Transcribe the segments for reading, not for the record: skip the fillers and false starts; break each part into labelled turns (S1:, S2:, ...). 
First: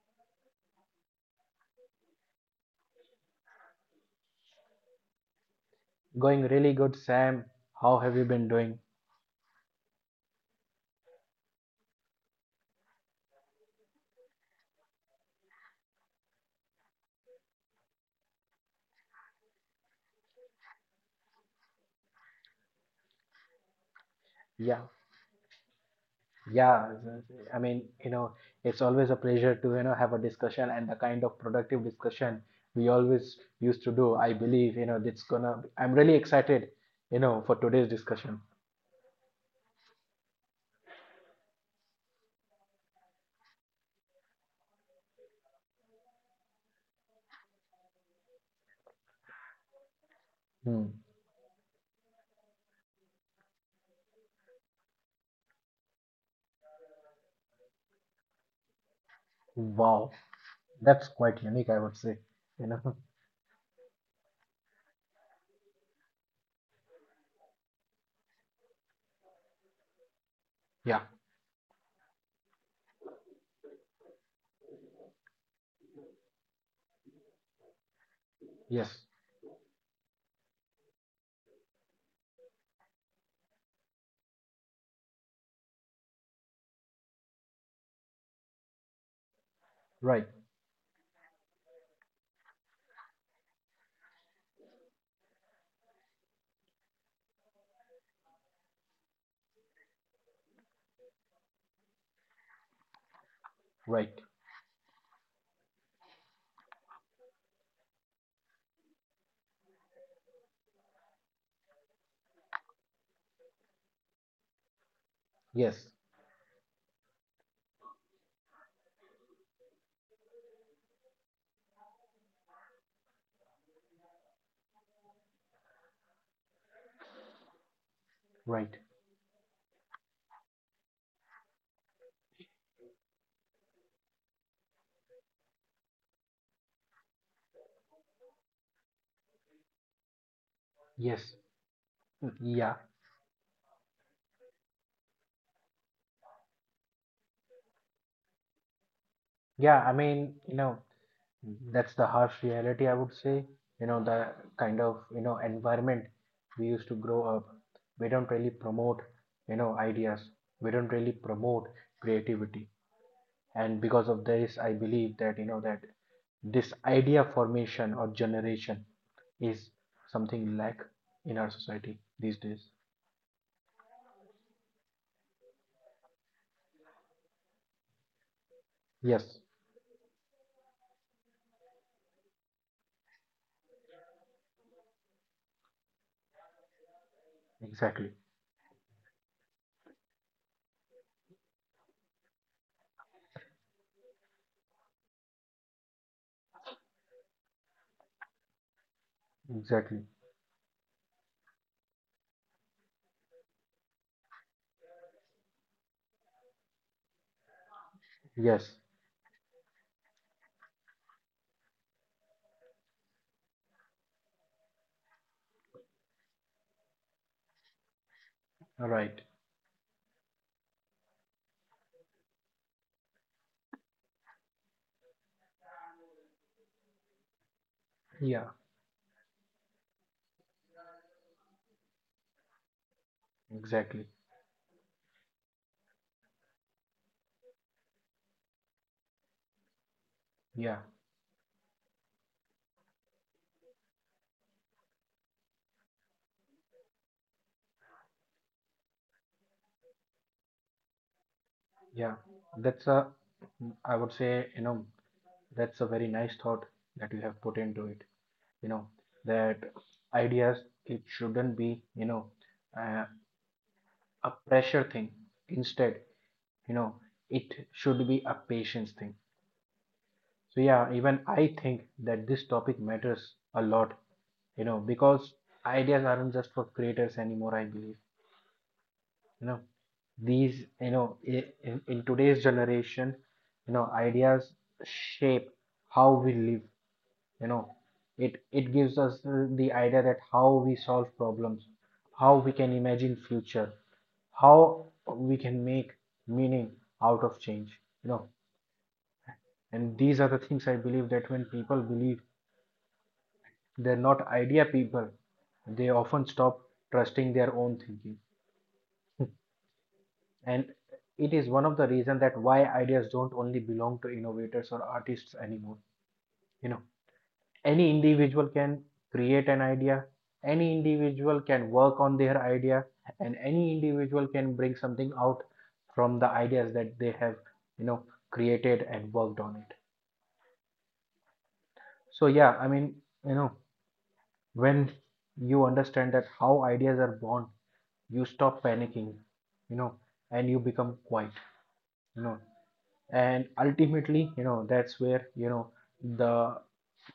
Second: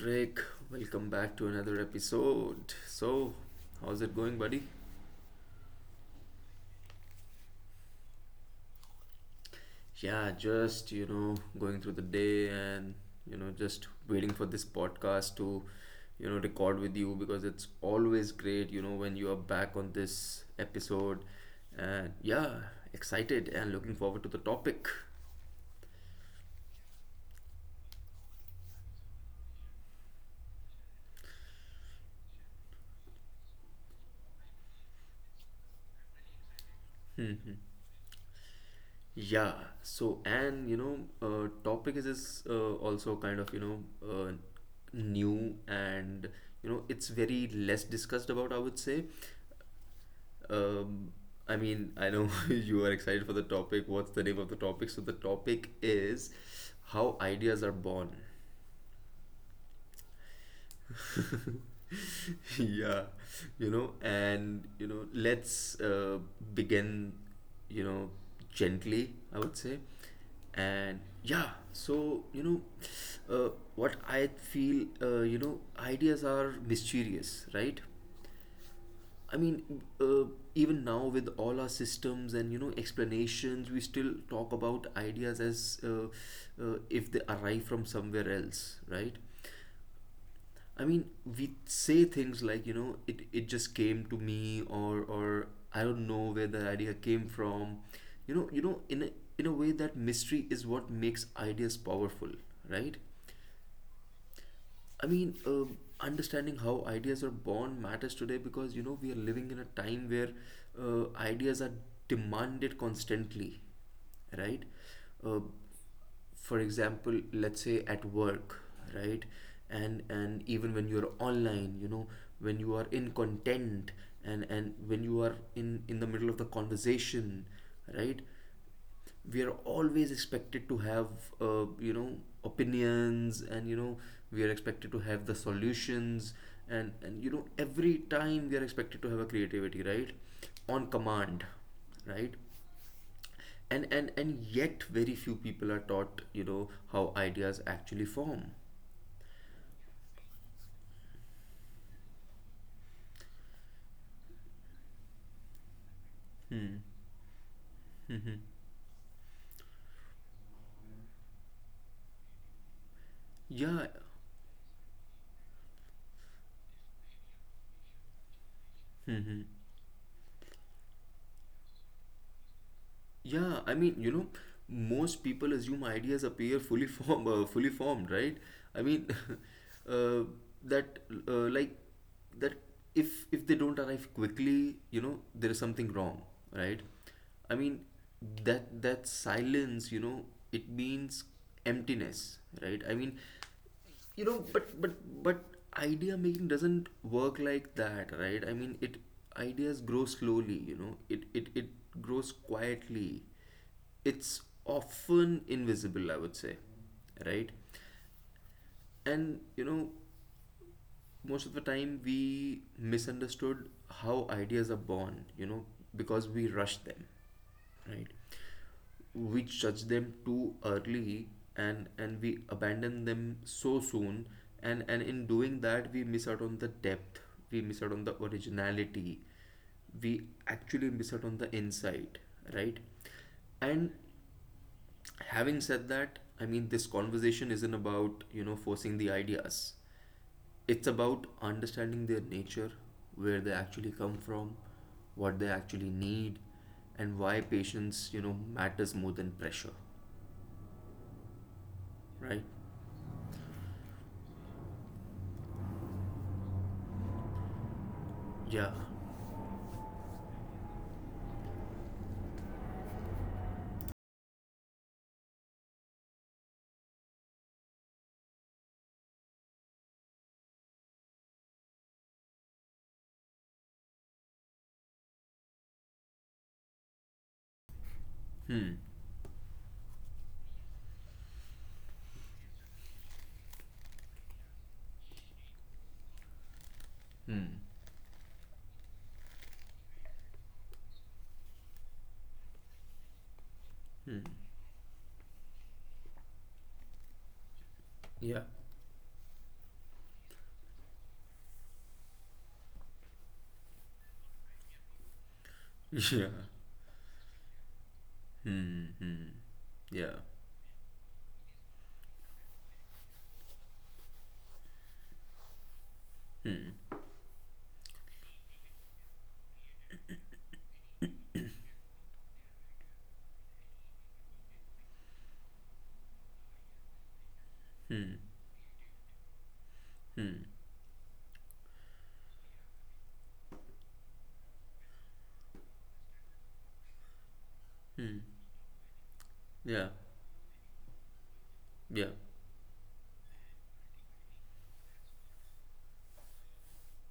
S1: Rick, welcome back to another episode. How's it going, buddy?
S2: Going really good, Sam. How have you been doing?
S1: Yeah, just, you know, going through the day and, you know, just waiting for this podcast to, you know, record with you because it's always great, you know, when you are back on this episode. And yeah, excited and looking forward to the
S2: Yeah,
S1: topic.
S2: yeah. I mean, it's always a pleasure to, have a discussion and the kind of productive discussion we always used to do. I believe, I'm really excited, for today's discussion.
S1: Yeah, so and you know, topic is also kind of new and you know it's very less discussed about, I would say.
S2: Hmm.
S1: Um, I mean, I know you are excited for the topic. What's the name of the topic? So the topic is how ideas are born.
S2: Wow. That's quite unique, I would say. You know,
S1: Yeah, you know and you know let's begin, you know, gently, I would say.
S2: yeah,
S1: And yeah, so you know what I feel, you know, ideas are mysterious, right?
S2: yes,
S1: I mean uh, even now with all our systems and, you know, explanations, we still talk about ideas as if they arrive from somewhere else, right?
S2: right,
S1: I mean, we say things like, you know, it just came to me, or I don't know where the idea came from. You know, in a way, that mystery is what makes ideas powerful, right?
S2: right,
S1: I mean, um, understanding how ideas are born matters today because you know we are living in a time where ideas are demanded constantly, right? Uh,
S2: yes,
S1: for example, let's say at work, right? And even when you're online, you know, when you are in content and when you are in the middle of the conversation, right?
S2: right,
S1: We are always expected to have you know opinions, and you know we are expected to have the solutions, and you know every time we are expected to have a creativity, right? On
S2: yes.
S1: command,
S2: Hmm.
S1: right?
S2: Yeah,
S1: And yet very few people are taught, you know, how ideas actually form.
S2: yeah I mean, that's the harsh reality, I would say. The kind of, environment we used
S1: Hmm.
S2: to grow up. We don't
S1: Hmm.
S2: really promote, ideas. We don't really promote creativity. And
S1: Yeah.
S2: because of this, I believe that, that this idea formation or generation
S1: Hmm.
S2: is something lack in our society these days.
S1: Yeah, I mean, you know, most people assume ideas appear fully form, fully formed, right? I mean,
S2: Yes,
S1: uh, that like that if they don't arrive quickly, you know, there is something wrong, right? I mean,
S2: exactly.
S1: that silence, you know, it means emptiness, right? I mean, you know, but idea making doesn't work like that, right? I mean, it ideas grow
S2: Exactly.
S1: slowly, you know, it grows quietly, it's often invisible, I would say, right?
S2: Yes.
S1: And you know most of the time we misunderstood how ideas are born, you know, because we rush them, right?
S2: Right.
S1: We judge them too early, and we abandon them so soon, and in doing that we miss out on the depth, we miss out on the
S2: Yeah,
S1: originality, we actually miss out on the insight, right? And
S2: exactly.
S1: having said that, I mean, this conversation isn't about you know forcing the ideas,
S2: Yeah,
S1: it's about understanding their nature, where they actually come from, what they actually need, and why patience, you know, matters more than pressure,
S2: yeah.
S1: right?
S2: That's a, I would say, that's a very nice thought that you have put into it. You
S1: Yeah.
S2: know, that ideas, it shouldn't be, uh, a pressure thing. Instead, you know, it should be a patience thing. So, yeah, even I think that this topic matters a lot, because ideas aren't just for creators anymore, I believe.
S1: Hmm.
S2: You know these you know I- in today's generation, ideas shape how we live. you know
S1: Hmm.
S2: it it gives us the idea that how we solve problems, how we can imagine future,
S1: Hmm.
S2: how we can make meaning out of change. you know
S1: Yeah.
S2: and these are the things I believe that when people believe they're not idea people, they often
S1: Yeah.
S2: stop trusting their own thinking,
S1: Hmm. Hmm. Yeah.
S2: and it is one of the reasons that why ideas don't only belong to innovators or artists anymore. you know
S1: Hmm.
S2: any individual can create an idea, any individual can work on their idea, and any individual can bring something out from the ideas that they have, you know
S1: Hmm.
S2: created and worked on it.
S1: Hmm.
S2: So yeah, I mean, you know when you understand that how ideas are born, you
S1: Hmm.
S2: stop panicking. you know
S1: Yeah.
S2: and you become quiet.
S1: Yeah.
S2: you know and ultimately, that's where, the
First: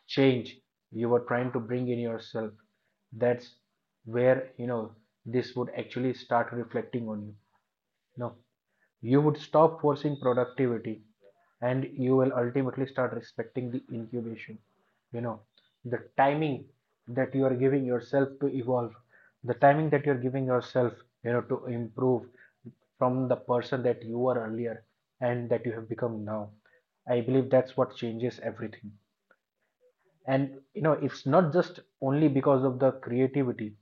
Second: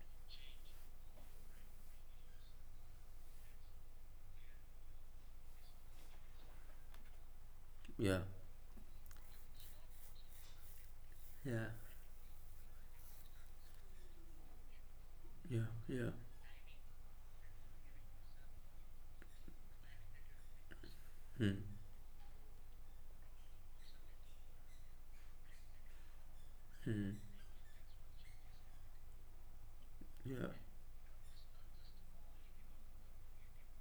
S2: change you were trying to bring in yourself, that's where, this would actually start reflecting on you.
S1: Yeah.
S2: Now you would stop forcing productivity,
S1: Yeah.
S2: and you will ultimately start respecting the incubation. You know,
S1: Yeah.
S2: the
S1: Yeah.
S2: timing that you are giving yourself to evolve, the timing that you're giving yourself,
S1: Hmm.
S2: to improve from the person that you were earlier and that you have become now.
S1: Hmm.
S2: I believe that's what changes everything.
S1: Yeah.
S2: And it's not just only because of the creativity,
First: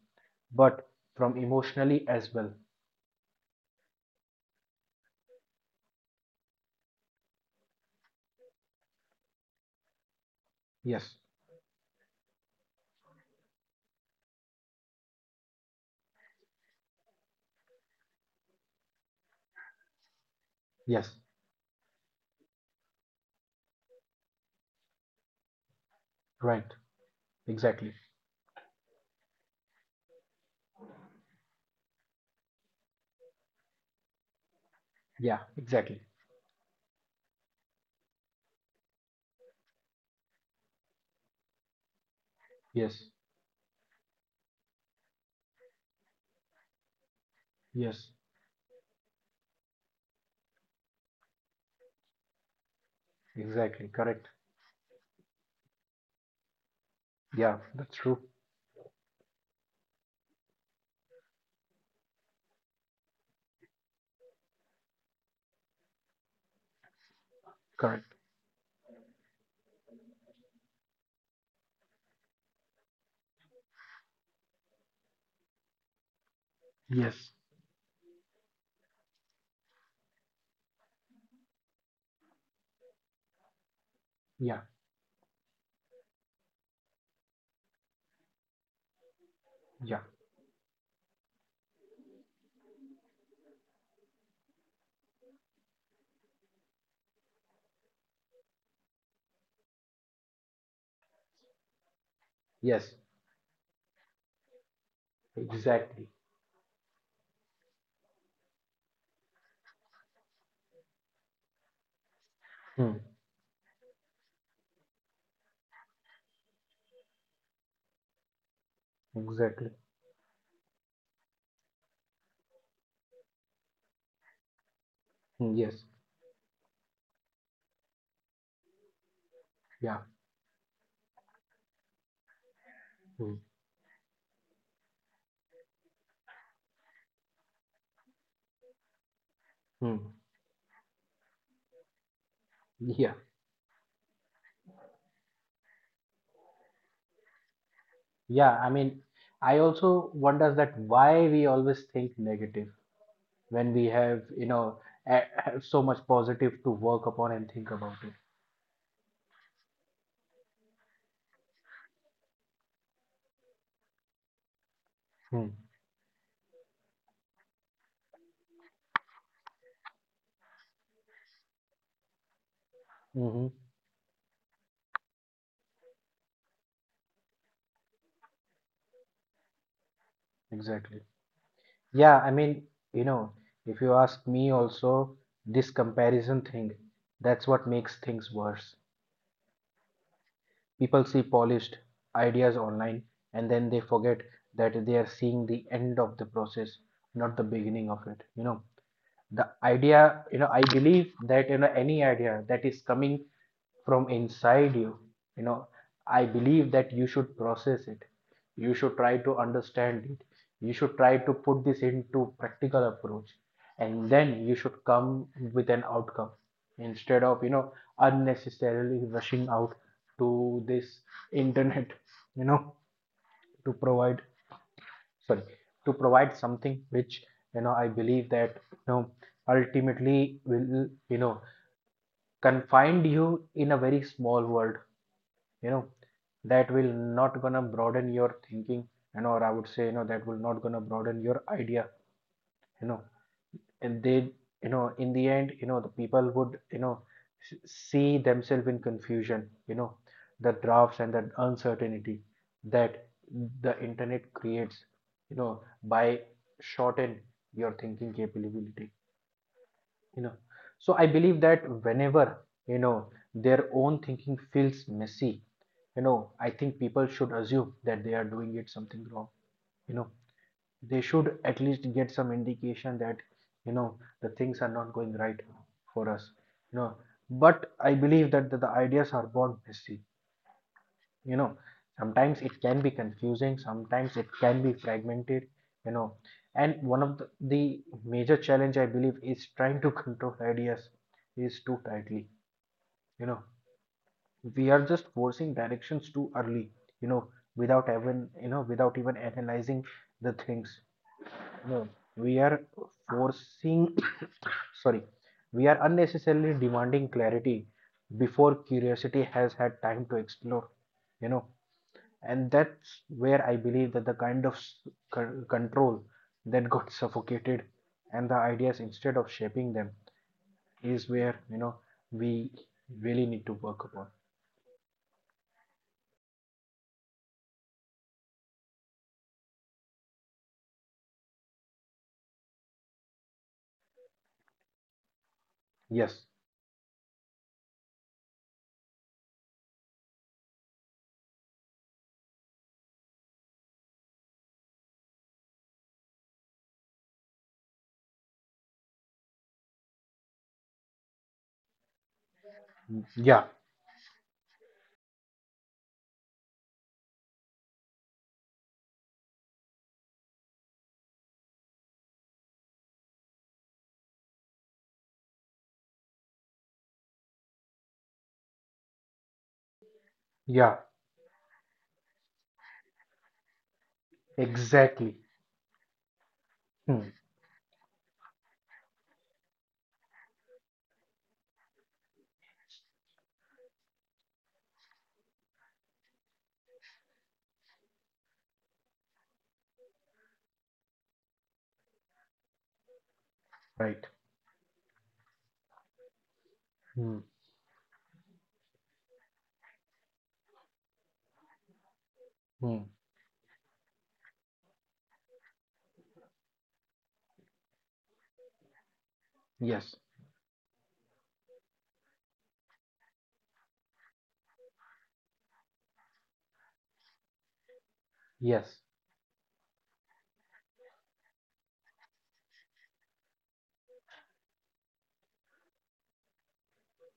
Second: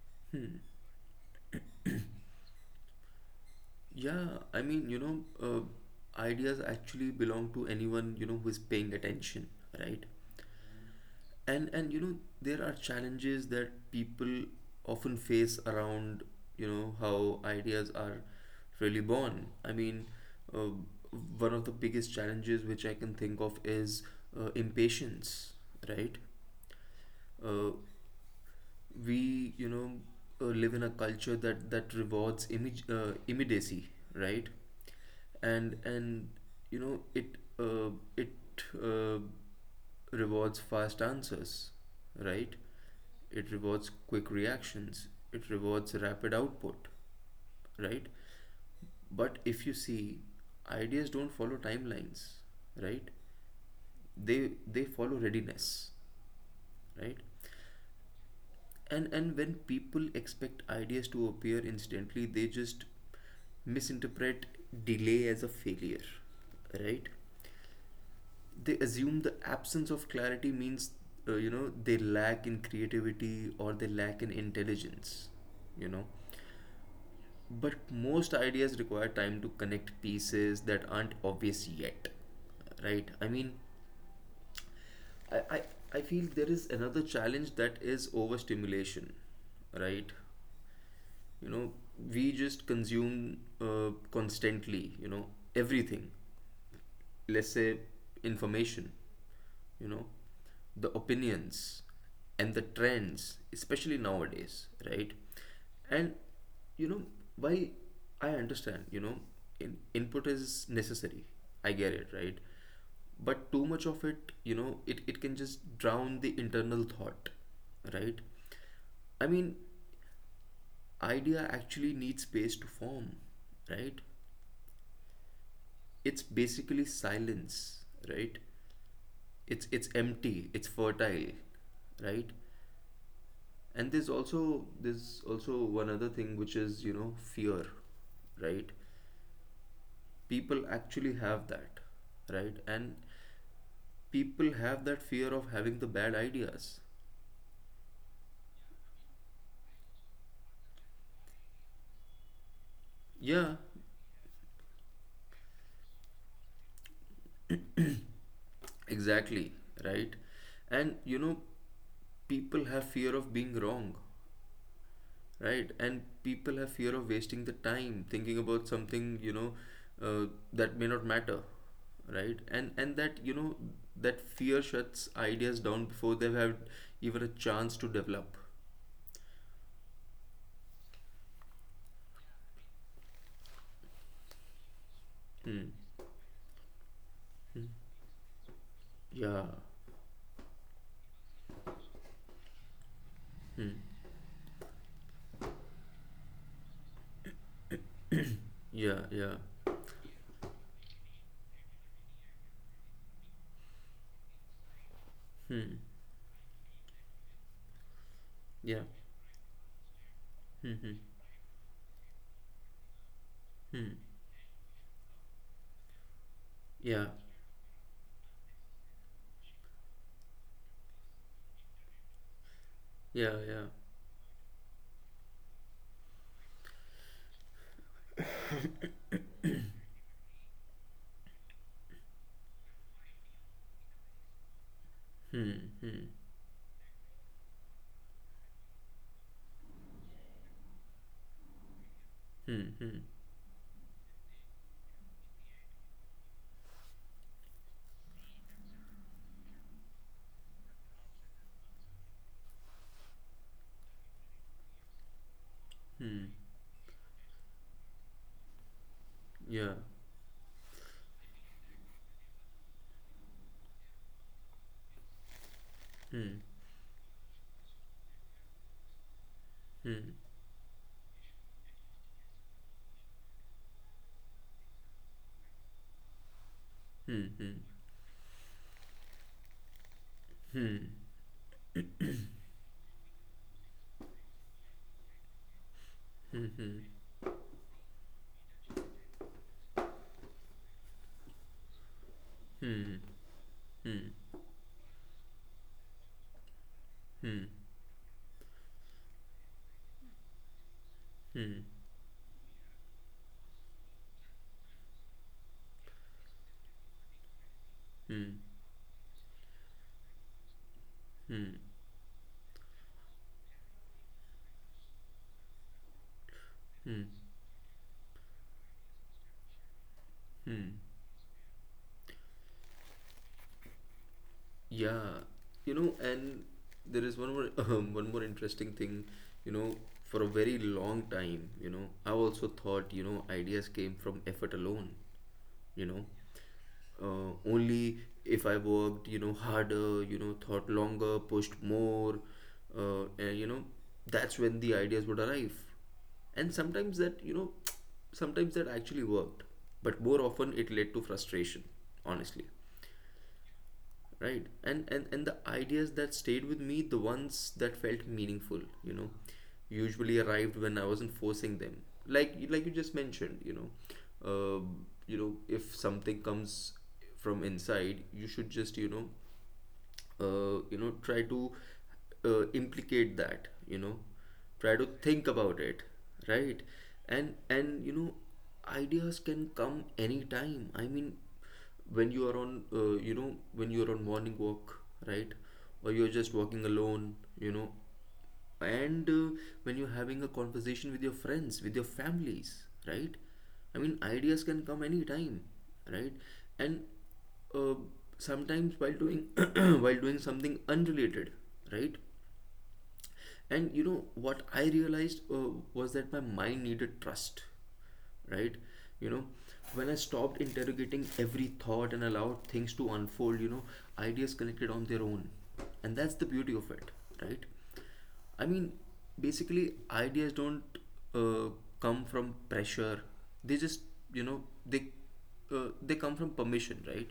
S2: but from emotionally as well.
S1: Yeah, I mean, you know, ideas actually belong to anyone, you know, who is paying attention, right?
S2: Yes,
S1: And you know, there are challenges that people often face around, you know, how ideas are really born. I mean, uh,
S2: yes,
S1: one of the biggest challenges which I can think of is impatience, right?
S2: right,
S1: Uh,
S2: exactly.
S1: we you know live in a culture that rewards image immediacy, right?
S2: Yeah,
S1: and
S2: exactly.
S1: and you know it uh, rewards fast answers, right?
S2: Yes.
S1: It rewards quick reactions, it rewards rapid output, right?
S2: Yes.
S1: But if you see, ideas don't follow timelines, right?
S2: Exactly. Correct.
S1: They follow readiness, right?
S2: Yeah. That's true.
S1: And when people expect ideas to appear instantly, they just misinterpret delay as a failure, right?
S2: Correct.
S1: They assume the absence of clarity means you know they lack in creativity or they lack in intelligence, you know.
S2: Yes.
S1: But most ideas require time to connect pieces that aren't obvious yet, right? I mean,
S2: Yeah.
S1: i i, I feel there is another challenge that is overstimulation,
S2: Yeah.
S1: right? You know, we just consume constantly, you know, everything. Let's say information, you know, the opinions, and the
S2: Yes.
S1: trends, especially nowadays, right?
S2: Exactly.
S1: And, you know, why I understand, you know, input is necessary, I get it, right?
S2: Hmm.
S1: But too much of it, you know, it can just drown the internal thought, right? I mean,
S2: Exactly.
S1: idea actually needs space to form, right?
S2: Hmm. Yes.
S1: It's basically silence, right? It's
S2: Yeah.
S1: empty, it's fertile, right?
S2: Hmm.
S1: And there's also one other thing which is you know fear, right?
S2: Hmm.
S1: People actually have that, right? And
S2: Yeah.
S1: people have that fear of having the bad ideas.
S2: Yeah. I mean, I also wonders that why we always think negative
S1: Yeah,
S2: when we have, have so much positive to work upon and think about it.
S1: exactly, right? And you know people have fear of being wrong.
S2: Hmm.
S1: Right, and people have fear of wasting the time thinking about something, you know, uh, that may not matter, right? And that, you
S2: Mm-hmm.
S1: know, that fear shuts ideas down before they've had even a chance to develop.
S2: Exactly. Yeah, I mean, you know, if you ask me also,
S1: Hmm.
S2: this comparison thing, that's what makes things worse.
S1: Yeah.
S2: People see polished ideas online and then
S1: Hmm.
S2: they forget that they are seeing the end of the process, not the beginning of it, you know
S1: Yeah, yeah.
S2: the Idea you know I believe that, any idea that is coming from inside you, you know
S1: Hmm.
S2: I believe that you should process it, you
S1: Yeah.
S2: should try to understand it, you
S1: Hmm.
S2: should
S1: Hmm.
S2: try to put this into practical approach,
S1: Hmm.
S2: and then you should come with an outcome,
S1: Yeah.
S2: instead of, unnecessarily rushing out to this internet, you know
S1: Yeah, yeah.
S2: to provide sorry to provide something which, I believe that, ultimately will, confine you in a very small world. you
S1: Hmm.
S2: know
S1: Hmm.
S2: that will not gonna broaden your thinking. Or I would say, that will not gonna broaden your idea.
S1: Hmm.
S2: you
S1: Hmm.
S2: know and they you know in the end, the people would, see themselves in confusion. The drafts and the uncertainty that the internet creates, by
S1: Hmm.
S2: shorten your thinking capability.
S1: Yeah.
S2: you know so I believe that whenever, you know their own thinking feels messy,
S1: Hmm.
S2: I think people should assume that they are doing it something wrong. you know
S1: Hmm.
S2: they should at least get some indication that, you know the things are not going right for us. you know
S1: Hmm.
S2: but I believe that the ideas are born messy.
S1: Hmm. Hmm.
S2: you know sometimes it can be confusing, sometimes it can be fragmented. you know
S1: Hmm. Hmm.
S2: and one of the major challenge I believe is trying to control ideas is too tightly.
S1: Hmm.
S2: you know
S1: Hmm.
S2: we are just forcing directions too early, you know
S1: Hmm.
S2: without even analyzing the things.
S1: Hmm.
S2: No, we are forcing sorry we are unnecessarily demanding clarity
S1: 嗯
S2: before curiosity has had time to explore. you know
S1: 嗯
S2: and that's where I believe that the kind of control that got
S1: 嗯
S2: suffocated and the ideas instead of shaping them,
S1: 嗯
S2: is where, we really need to work upon.
S1: Yeah, you know, and there is one more one more interesting thing, you know, for a very long time, you know, I also thought, you know, ideas came from effort alone, you know.
S2: Yes,
S1: Only if I worked, you know, harder, you know, thought longer, pushed more, and you know, that's when the ideas would arrive. And sometimes that, you know, sometimes that actually worked, but more often it led to frustration, honestly,
S2: yeah,
S1: right? And the ideas that stayed with me, the ones that felt meaningful, you know, usually arrived when I wasn't forcing them, like you just mentioned, you know. Uh, you know, if something comes from inside, you should just, you know,
S2: yeah,
S1: you know, try to implicate that, you know, try to
S2: exactly.
S1: think about it, right?
S2: Hmm.
S1: And you know ideas can come anytime. I mean, when you are on you know, when you are on morning walk, right? Or you're just walking alone, you know. And when you're having a conversation with your friends, with your families, right? I mean,
S2: Right.
S1: ideas can come anytime, right? And
S2: Hmm.
S1: uh, sometimes while doing while doing something unrelated, right?
S2: Hmm.
S1: And you know what I realized, was that my mind needed trust, right? You know,
S2: Yes,
S1: when I stopped interrogating every thought and allowed things to unfold, you know, ideas connected on their own. And that's the beauty of it, right? I mean,
S2: yes.
S1: basically, ideas don't uh, come from pressure. They just, you know, they come from permission, right?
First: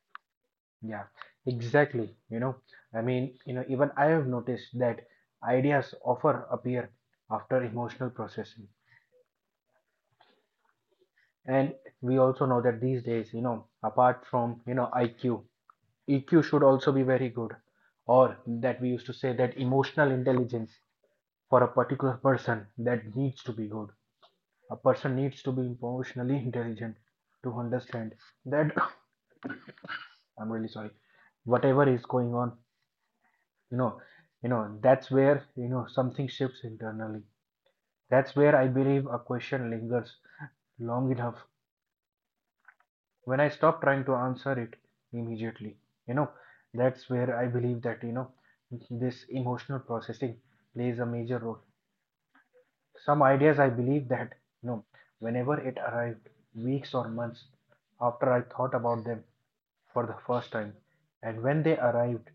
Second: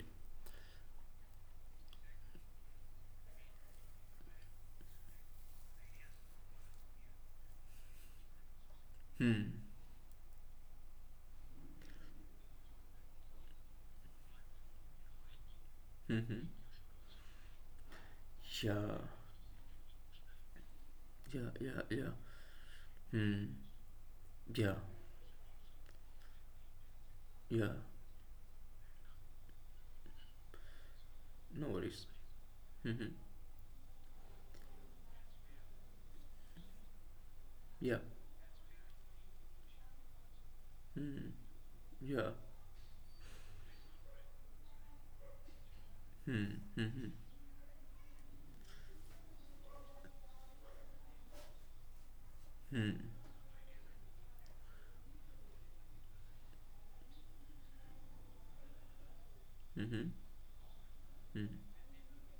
S2: Yeah, exactly. Even I have noticed that ideas often appear after emotional processing.
S1: Hmm.
S2: And we also know that these days, apart from, IQ,
S1: Hmm. Hmm.
S2: EQ should also be very good. Or that we
S1: Yeah.
S2: used to say that emotional intelligence
S1: Yeah.
S2: for a
S1: Yeah.
S2: particular
S1: Yeah.
S2: person that
S1: Hmm.
S2: needs to be good.
S1: Yeah.
S2: A person needs to be emotionally intelligent to
S1: Yeah.
S2: understand that, I'm really sorry,
S1: No
S2: whatever is
S1: worries.
S2: going on,
S1: Mm-hmm.
S2: you know you know that's where, something shifts internally.
S1: Yeah.
S2: That's where I believe a question lingers long
S1: Mm-hmm.
S2: enough,
S1: Yeah.
S2: when I stop trying to answer it immediately. you know
S1: Hmm. Hmm.
S2: that's where I believe that, this emotional processing plays a major role.
S1: Hmm.
S2: Some ideas I believe that, you know whenever it arrived, weeks or months after I thought about them
S1: Hmm.
S2: for the first time, and
S1: Hmm.
S2: when they arrived,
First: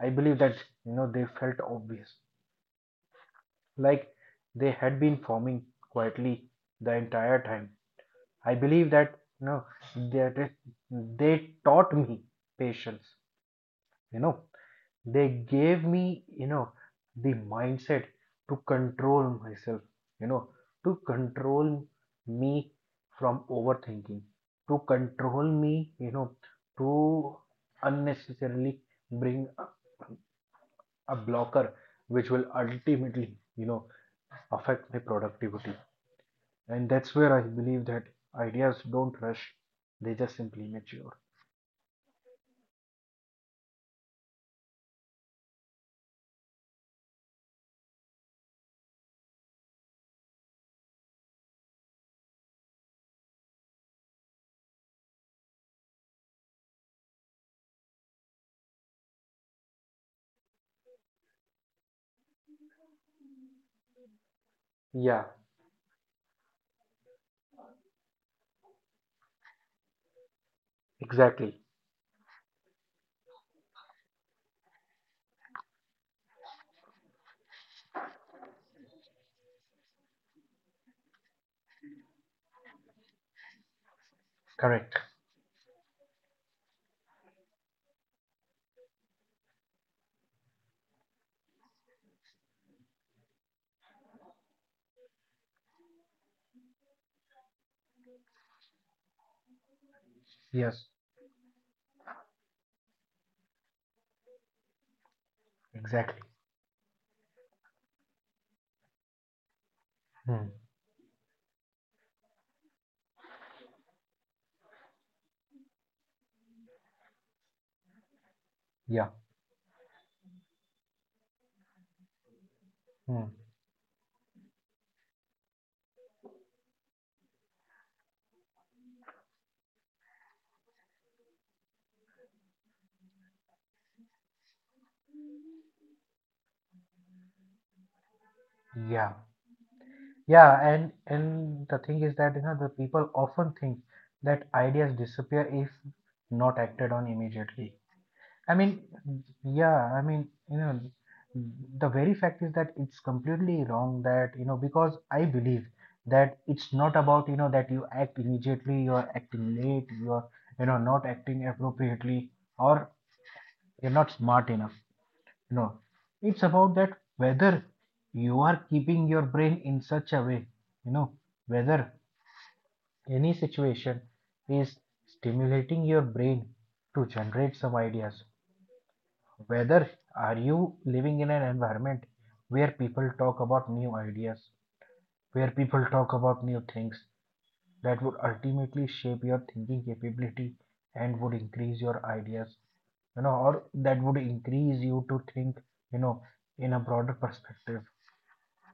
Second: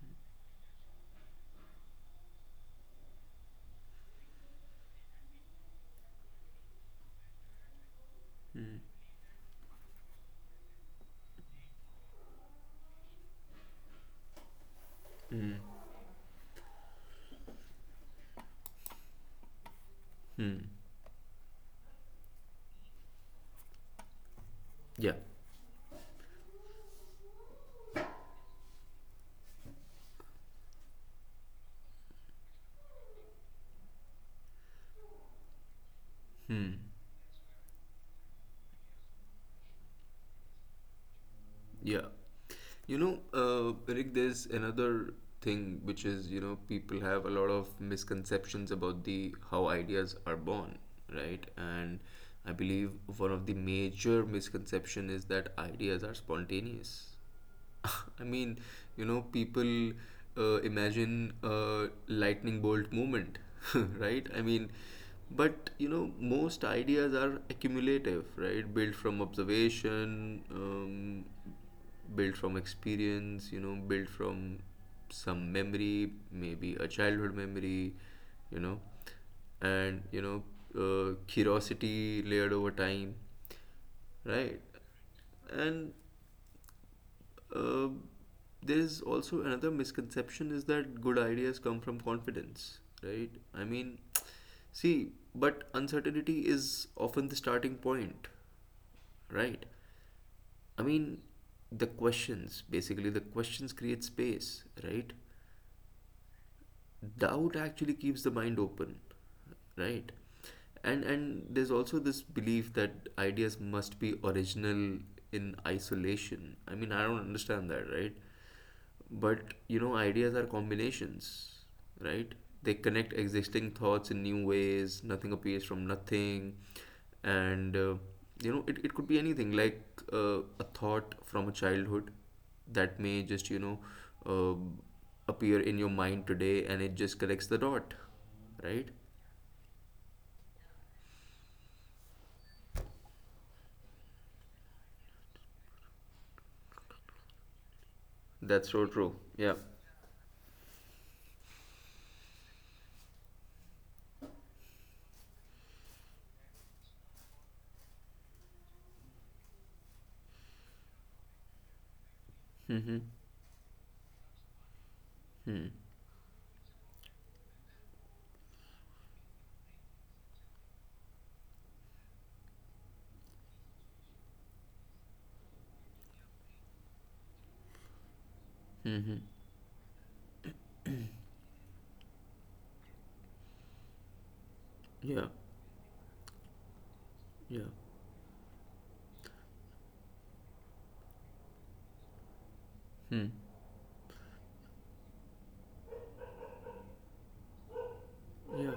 S2: I believe that, they felt obvious, like they had been forming quietly the entire time. I believe that, that they taught me patience. You know, they
S1: Hmm.
S2: gave me, the mindset to control myself. You know,
S1: Hmm.
S2: to control me from overthinking, to
S1: Yeah.
S2: control me. To unnecessarily bring a blocker which will ultimately, affect my productivity. And that's where I believe that ideas don't rush, they just simply mature.
S1: Yeah. You know, Rick, there's another thing which is, you know, people have a lot of misconceptions about the how ideas are born, right? And I believe one of the major misconception is that ideas are spontaneous. I mean, you know, people imagine a lightning bolt moment, right? I mean,
S2: Yeah,
S1: but you know, most ideas are accumulative, right? Built from observation,
S2: exactly.
S1: built from experience, you know, built from some memory, maybe a childhood memory, you know, and you know, curiosity layered over time, right?
S2: Correct.
S1: And uh, there is also another misconception is that good ideas come from confidence, right? I mean, see, but uncertainty is often the starting point, right? I
S2: Yes,
S1: mean, the questions, basically, the questions create space, right?
S2: exactly.
S1: Doubt actually keeps the mind open, right?
S2: Hmm.
S1: And there's also this belief that ideas must be original in isolation. I mean, I don't understand that, right?
S2: Yeah.
S1: But you know, ideas are combinations, right? They connect
S2: Hmm.
S1: existing thoughts in new ways. Nothing appears from nothing, and you know, it could be anything like a thought from a childhood that may just you know uh, appear in your mind today, and it just connects the dot, right?
S2: Yeah. Yeah, and the thing is that, the people often think that ideas disappear if not acted on immediately. I
S1: That's
S2: mean,
S1: so true. Yeah.
S2: yeah, I mean, the very fact is that it's completely wrong that, because I believe that it's not about, that you act immediately, you're acting late, you're not acting appropriately, or
S1: Mm-hmm.
S2: you're not smart enough.
S1: Hmm.
S2: No, it's about that whether you are keeping your brain in such a way, you know, whether any situation is stimulating your brain to generate some ideas,
S1: Mm-hmm.
S2: whether are you living in an environment where people talk about new ideas,
S1: Yeah.
S2: where people talk about new things,
S1: Yeah.
S2: that would ultimately shape your thinking capability and would increase your ideas,
S1: Hmm.
S2: or that would increase you to think, you know in a broader perspective.
S1: Yeah.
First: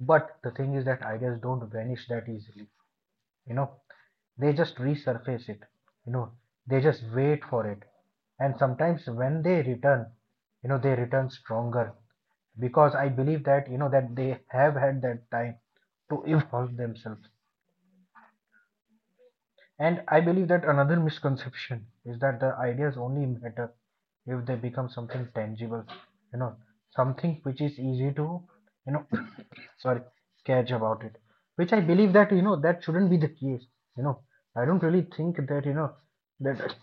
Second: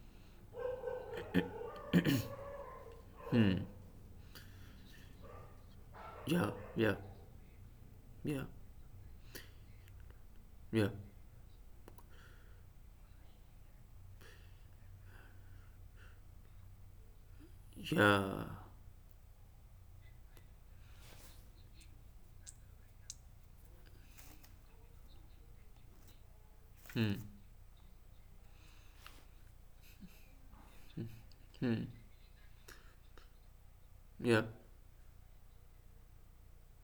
S2: But the thing is that ideas don't vanish that easily. you know they just resurface it. you know
S1: Yeah.
S2: they
S1: Yeah.
S2: just wait for it.
S1: Yeah.
S2: And sometimes when they return,
S1: Yeah.
S2: they return stronger, because I believe that, that they have had that time to evolve themselves.
S1: Yeah.
S2: And I believe that another misconception is that the ideas only matter if they become something tangible, you know,
S1: Hmm.
S2: something which is easy to, you know, sorry, catch about it. Which I believe that, that shouldn't be the case. You know,
S1: Yeah.
S2: I don't really think that, that,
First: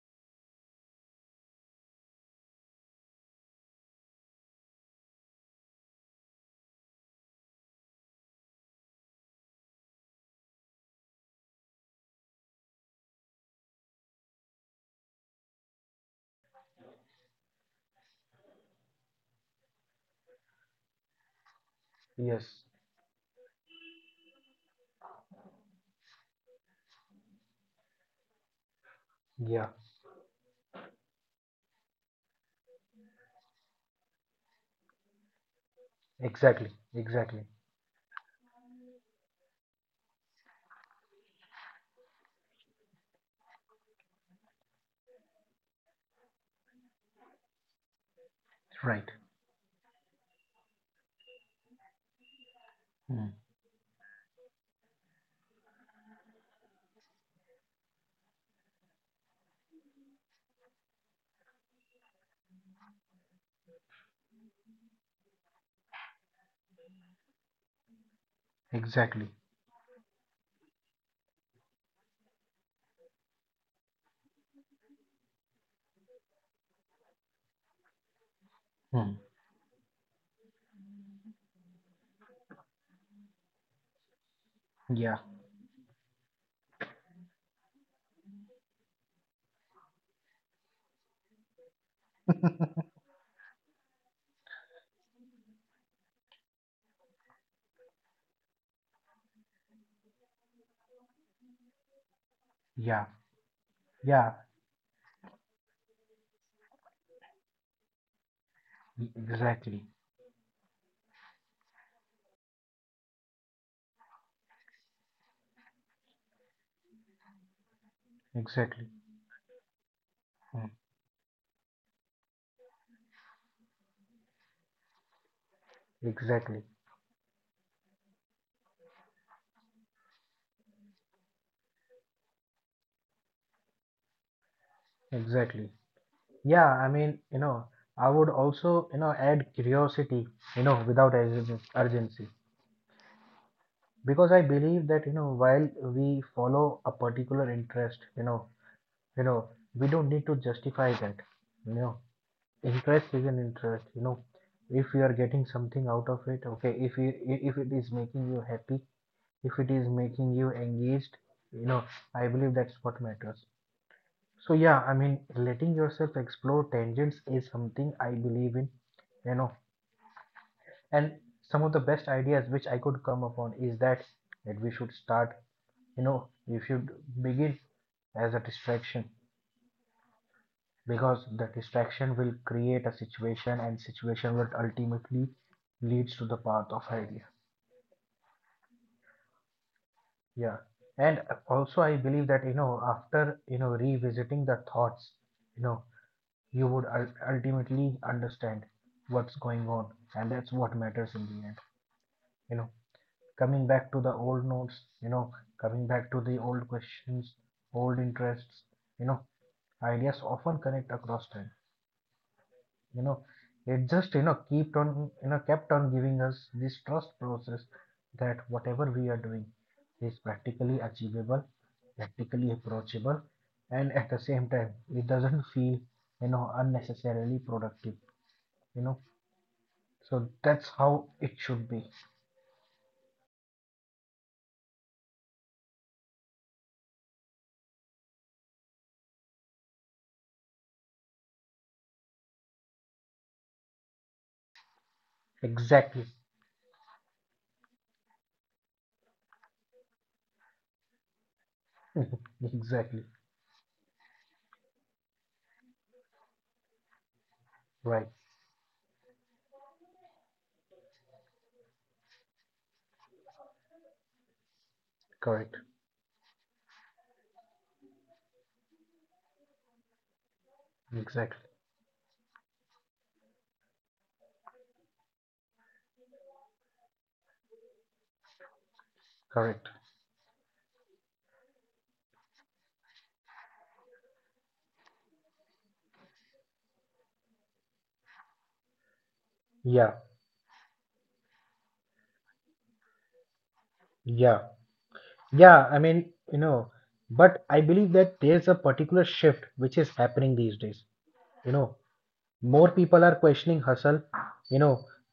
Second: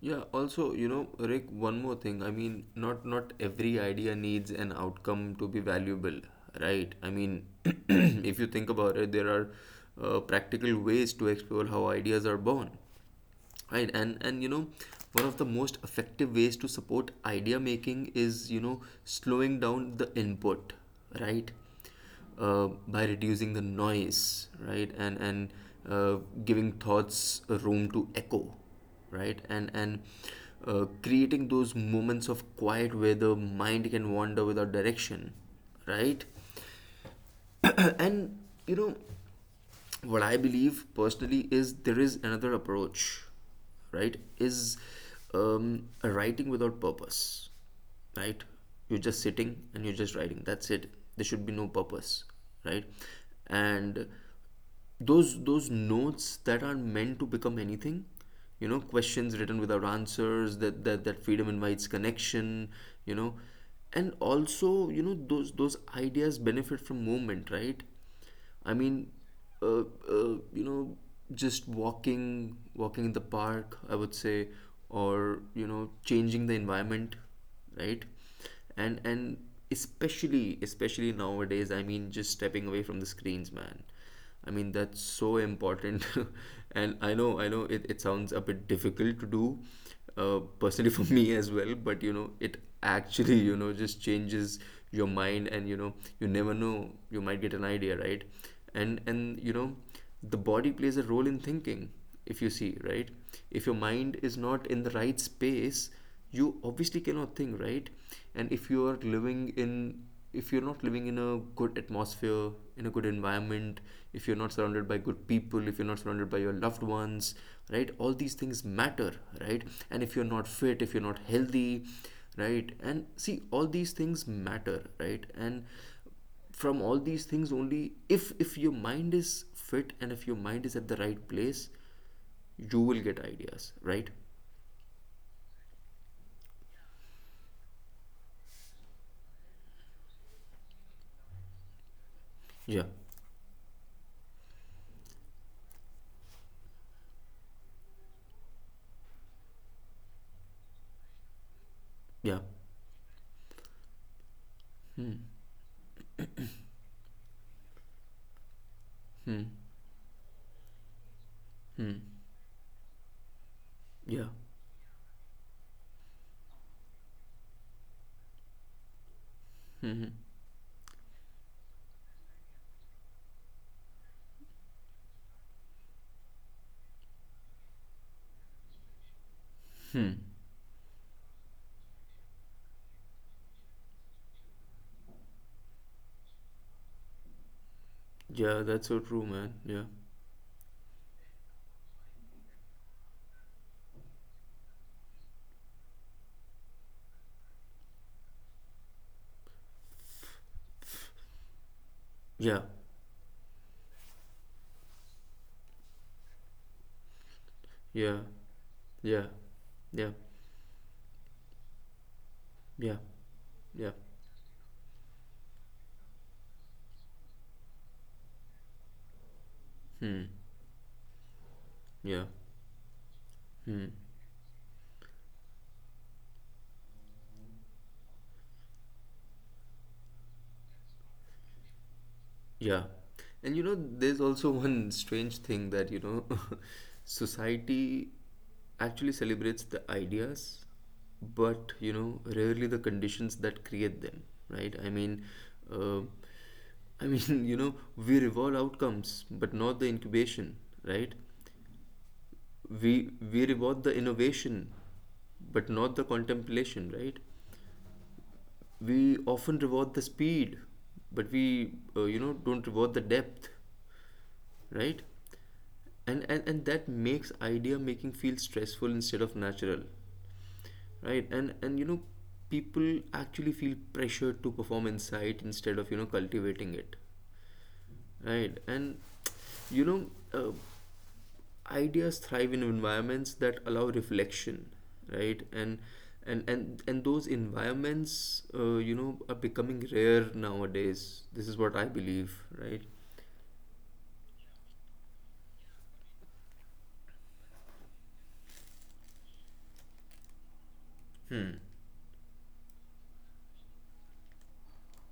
S1: Yeah. Also, you know, Rick, one more thing. I mean, not every idea needs an outcome to be valuable, right? I mean, if you think about it, there are practical ways to explore how ideas are born. Right. And you know, one of the most effective ways to support idea making is, you know, slowing down the input, right?
S2: yes,
S1: By reducing the noise, right? And uh, giving thoughts a room to echo, right? and
S2: yeah,
S1: and creating those moments of quiet where the mind can wander without direction, right?
S2: exactly, exactly,
S1: And you know, what I believe personally is there is another approach, right? Is a writing without purpose, right? You're
S2: right.
S1: just sitting and you're just writing. That's it. There should be no purpose, right?
S2: Hmm.
S1: And those notes that aren't meant to become anything, you know, questions written without answers. That freedom invites connection, you know. And also, you know, those ideas benefit from movement, right? I mean,
S2: Exactly.
S1: you know, just walking, walking in the park, I would say, or you know, changing the environment, right? And
S2: Hmm.
S1: and especially nowadays, I mean, just stepping away from the screens, man. I mean, that's
S2: Yeah,
S1: so important. And I know it, it sounds a bit difficult to do, personally, for me as well, but you know, it actually, you know, just changes your mind, and you know, you never know, you might get an idea, right? And you know, the body plays a role in thinking, if you see,
S2: yeah,
S1: right? If your mind
S2: yeah,
S1: is not in the right space, you obviously cannot think right. And if you are living in,
S2: exactly,
S1: if you're not living in a good atmosphere, in a good environment, if you're not surrounded by good people, if you're not surrounded by your loved ones, right, all these things
S2: exactly.
S1: matter, right? And if you're not
S2: Hmm.
S1: fit, if you're not healthy, right? And see, all these things matter, right? And
S2: Exactly,
S1: from all these things only, if your mind is fit and if your mind is at the right place, you will get ideas, right?
S2: exactly. Yeah, I mean, I would also, add curiosity, without urgency.
S1: Yeah,
S2: Because I believe that, while we follow a particular interest, you know, we don't need to justify that. You know,
S1: yeah.
S2: interest is an interest, If you are getting something out of it, okay, if it is making you happy,
S1: Hmm.
S2: if it is making you engaged, you know,
S1: Hmm.
S2: I believe that's what matters.
S1: Yeah.
S2: So yeah, I mean, letting yourself explore tangents is something I believe in, you know.
S1: Hmm.
S2: And some of the best ideas which I could come upon is that that we should start, we should begin as a distraction,
S1: Hmm.
S2: because the distraction will create a situation and situation will ultimately leads to the path of idea.
S1: Yeah, that's so true, man. Yeah,
S2: Yeah. And also I believe that, you know, after, you know, revisiting the thoughts, you know, you would ultimately understand what's going on, and that's what matters in the end. You
S1: yeah,
S2: know, coming back to the old notes, you know, coming back to the old questions, old
S1: yeah,
S2: interests, you know,
S1: yeah, yeah,
S2: ideas often connect across time.
S1: yeah,
S2: You know, it
S1: yeah.
S2: just, you know, kept on giving us this trust process, that whatever we are doing is
S1: Hmm.
S2: practically achievable,
S1: Yeah.
S2: practically approachable,
S1: Hmm.
S2: and at the same time it doesn't feel, you know, unnecessarily productive, you know. So that's how it should be.
S1: Yeah. And you know, there's also one strange thing that, you know, society actually celebrates the ideas, but, you know, rarely the conditions that create them, right? Uh,
S2: Exactly.
S1: I mean, you know, we reward outcomes, but not the incubation, right?
S2: Exactly.
S1: We reward the innovation, but not the contemplation, right?
S2: Right.
S1: We often reward the speed, but we, you know, don't reward the depth. Right.
S2: Correct.
S1: And that makes idea making feel stressful instead of natural, right?
S2: Exactly.
S1: And you know, people actually feel pressured to perform insight instead of, you know, cultivating it, right? And
S2: Correct.
S1: you know, uh, ideas thrive in environments that allow reflection, right? And those environments, you know, are becoming
S2: Yeah,
S1: rare nowadays. This is what I believe, right?
S2: yeah, yeah. I mean, you know, but I believe that there's a particular shift which is happening these days, you
S1: Hmm.
S2: know. More people are questioning hustle, you know,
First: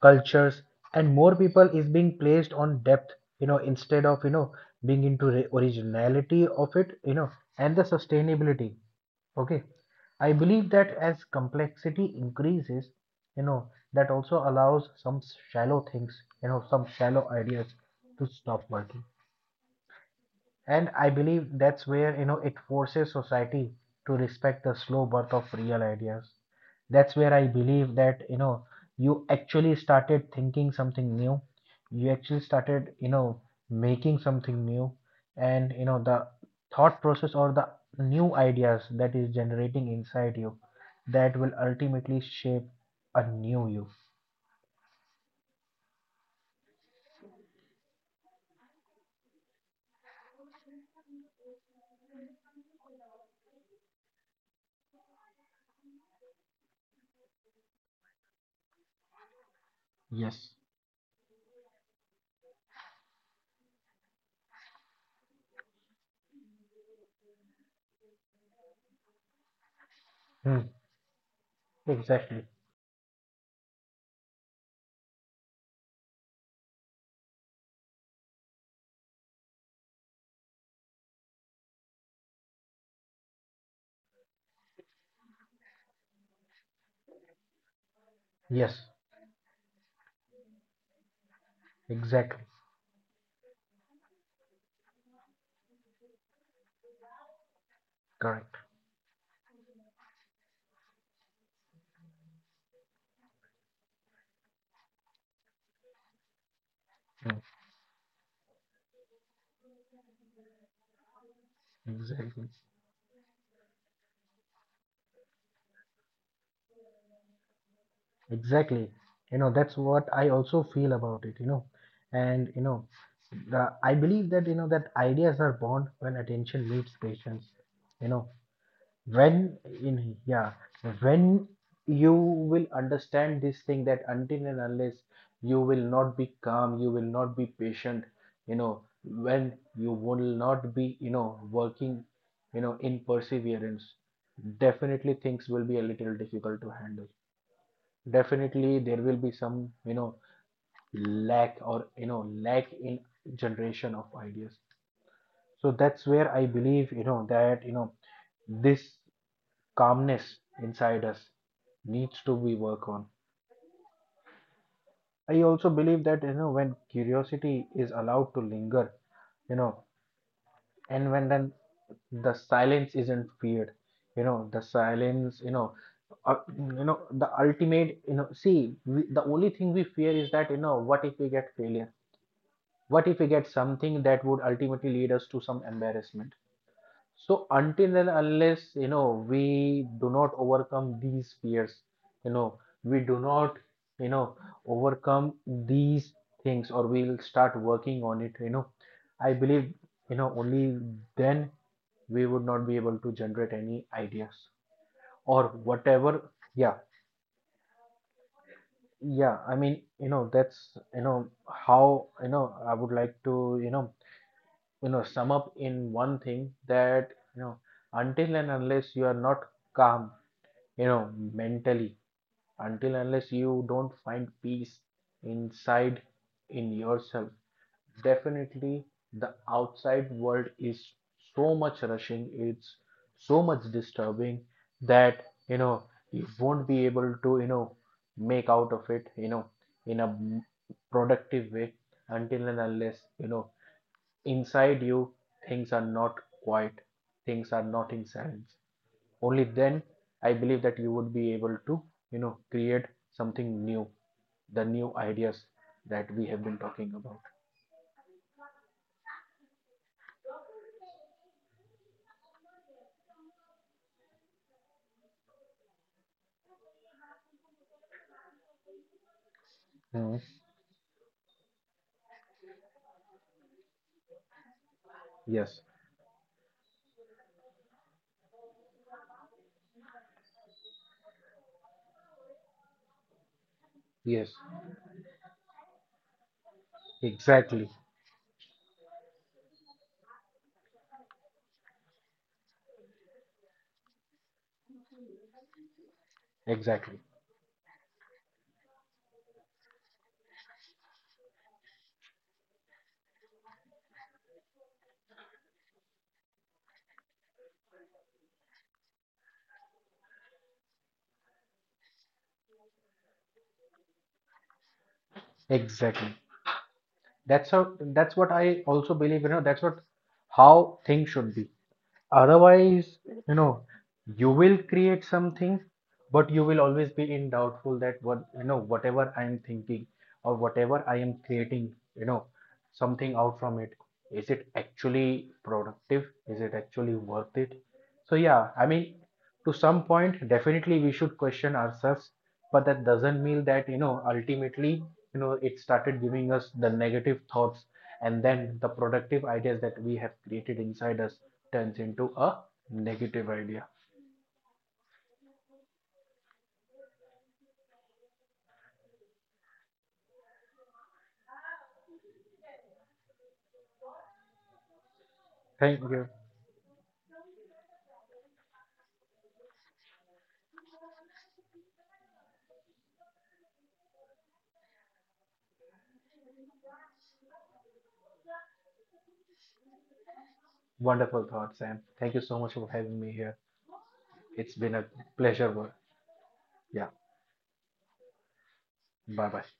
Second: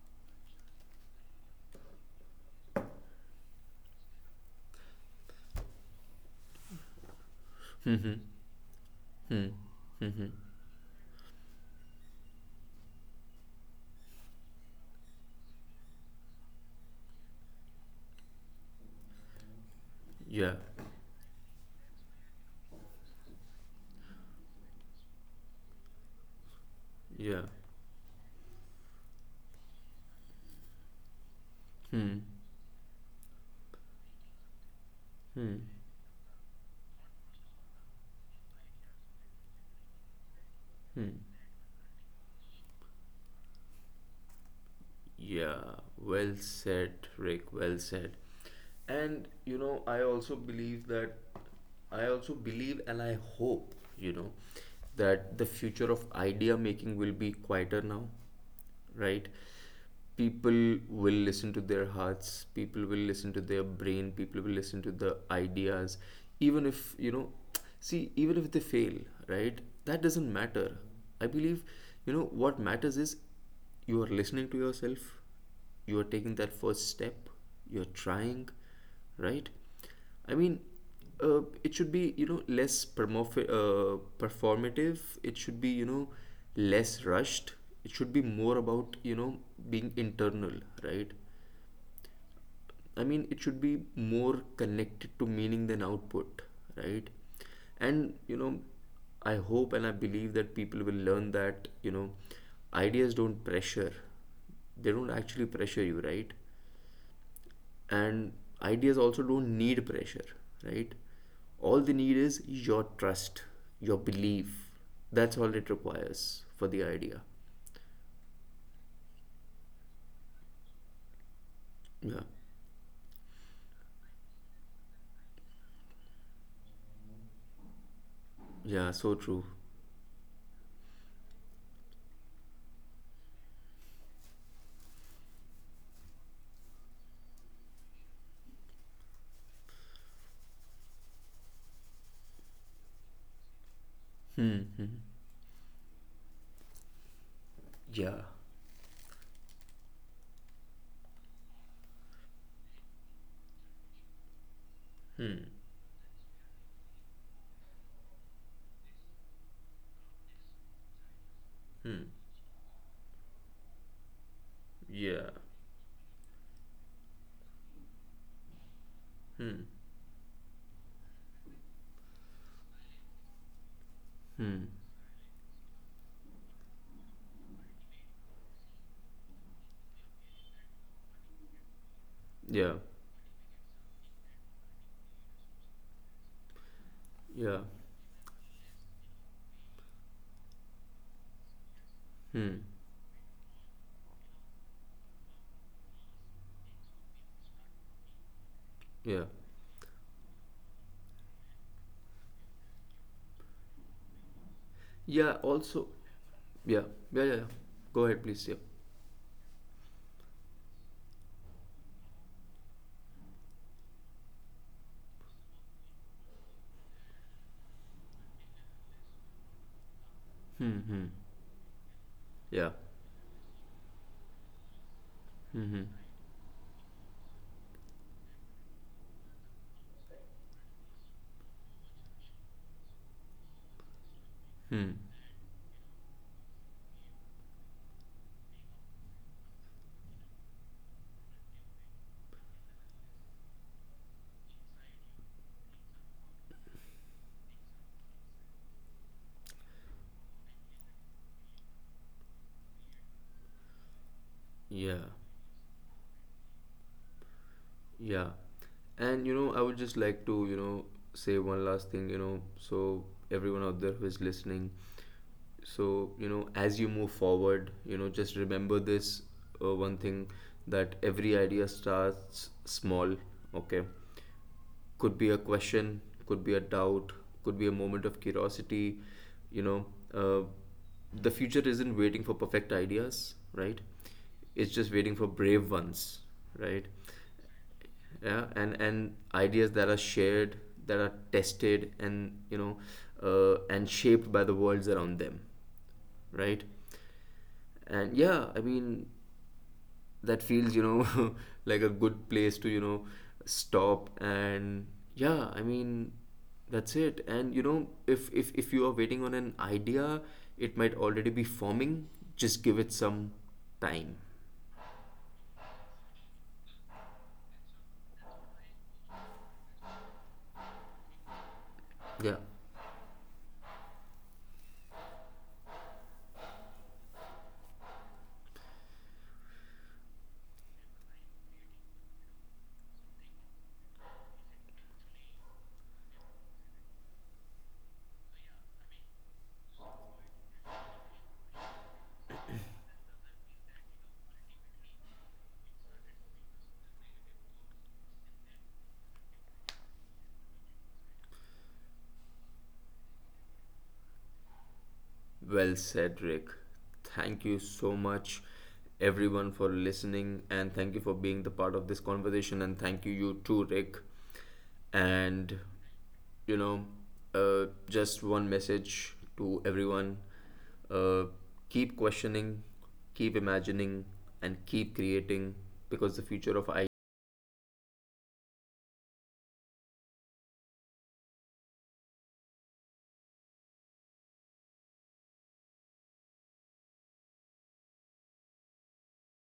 S2: cultures, and more people is being placed on depth, you know, instead of, you know, being into originality of it, you know, and the
S1: Hmm.
S2: sustainability.
S1: Hmm.
S2: Okay,
S1: Hmm.
S2: I believe that as complexity increases, you know, that also allows some shallow things, you know, some shallow ideas, to stop working.
S1: Yeah.
S2: And I believe that's where, you know, it forces society to respect the slow birth of real ideas. That's where
S1: Yeah.
S2: I believe that, you know, you actually started thinking something new. You
S1: Hmm.
S2: actually started, you know, making something new.
S1: Hmm.
S2: And, you know, the thought process, or the new ideas that is generating inside you,
S1: Hmm.
S2: that will ultimately shape a new you.
S1: Yeah, well said, Rick, well said. And you know, I also believe that, I also believe and I hope, you know, that the future of idea making will be quieter now, right?
S2: Yes.
S1: People will listen to their hearts, people will listen to their brain, people will listen to the ideas, even if, you know, see, even if they fail, right? That doesn't
S2: Hmm.
S1: matter. I believe, you know,
S2: Exactly.
S1: what matters is you are listening to yourself, you are taking that first step, you're trying, right? I mean, it should be, you know, less performative, it should be, you know, less rushed, it should be more
S2: Yes.
S1: about, you know, being internal, right?
S2: Exactly.
S1: I mean, it should be more connected to meaning than output, right? And,
S2: Correct.
S1: you know, I hope and I believe that people will learn that, you know, ideas don't pressure. They don't actually pressure you, right?
S2: Hmm.
S1: And ideas also don't need pressure, right? All they need
S2: Exactly.
S1: is your trust, your belief. That's all it requires for the idea.
S2: Exactly. You know, that's what I also feel about it, you know.
S1: Yeah.
S2: And, you know, I believe that, you know, that ideas are born when attention meets patience. You know,
S1: Yeah, so
S2: when
S1: true.
S2: in, yeah, when you will understand this thing, that until and unless you will not be calm, you will not be patient, you know, when you will not be, you know, working, you know, in perseverance, definitely things will be a little difficult to handle.
S1: Yeah.
S2: Definitely there will be some, you know, lack, or, you know, lack in generation of ideas.
S1: Hmm.
S2: So that's where I believe, you know, that, you know, this calmness inside us
S1: Hmm.
S2: needs to be worked on. I
S1: Yeah.
S2: also believe that, you know, when curiosity is allowed to linger, you know,
S1: Hmm.
S2: and when then the silence isn't feared, you know, the
S1: Hmm.
S2: silence, you know, you know, the ultimate, you know, see, we, the only thing we fear is that, you know, what if we get failure,
S1: Yeah,
S2: what if we get something that would ultimately lead us to some embarrassment. So
S1: yeah.
S2: until and unless, you know, we do not overcome these fears, you know,
S1: Hmm.
S2: we do not, you know, overcome these things, or we'll start working on it, you know. I
S1: Yeah,
S2: believe, you know, only then we would not be able to generate any ideas
S1: yeah.
S2: or
S1: Also,
S2: whatever. Yeah,
S1: yeah, yeah, yeah, yeah. Go ahead, please. Yeah.
S2: yeah, I mean, you know, that's, you know, how, you know, I would like to, you know, you know, sum up in one thing, that, you know, until and unless you are not calm,
S1: Hmm,
S2: you
S1: hmm,
S2: know, mentally,
S1: yeah,
S2: until unless you don't find peace
S1: hmm, hmm,
S2: inside, in yourself, definitely the outside world is so much rushing, it's so much disturbing,
S1: hmm,
S2: that, you know, you won't be able to, you know, make out of it, you know, in a productive way, until and unless, you know, inside you, things are not quiet, things are not in silence, only then I believe that you would be able to, you know, create something new, the new
S1: yeah,
S2: ideas that we have been talking about.
S1: yeah. And you know, I would just like to, you know, say one last thing. You know, so everyone out there who is listening, so you know, as you move forward, you know, just remember this one thing,
S2: Mhm.
S1: that every idea starts small. Okay, could be a
S2: Yes.
S1: question, could be a doubt, could be a moment of curiosity, you know. uh, the future isn't waiting for perfect ideas, right?
S2: Yes.
S1: It's just waiting for brave ones, right?
S2: Exactly.
S1: Yeah. And ideas that are shared, that are tested and, you know, and shaped by the worlds around them, right?
S2: Exactly.
S1: And yeah, I mean, that feels, you know, like a good place to, you know, stop. And yeah, I mean, that's it. And you know, if if you are waiting on an idea, it might already be forming. Just give it some time.
S2: Exactly. That's how, that's what I also believe, you know, that's what, how things should be.
S1: Yeah.
S2: Otherwise, you know, you will create something, but you will always be in doubtful, that what, you know, whatever I am thinking or whatever I am creating, you know, something out from it, is it actually productive? Is it actually worth it? So yeah, I mean, to some point, definitely we should question ourselves, but that doesn't mean that, you know, ultimately, you know, it started giving us the negative thoughts, and then the productive ideas that we have created inside us turns into a negative idea.
S1: Well said, Rick. Thank you so much, everyone, for listening, and thank you for being the part of this conversation. And thank you, you too, Rick. And
S2: Thank you.
S1: you know, just one message to everyone: uh, keep questioning, keep imagining, and keep creating, because the future of
S2: Wonderful thought, Sam. Thank you so much for having me here. It's been a pleasure. Yeah. Bye bye.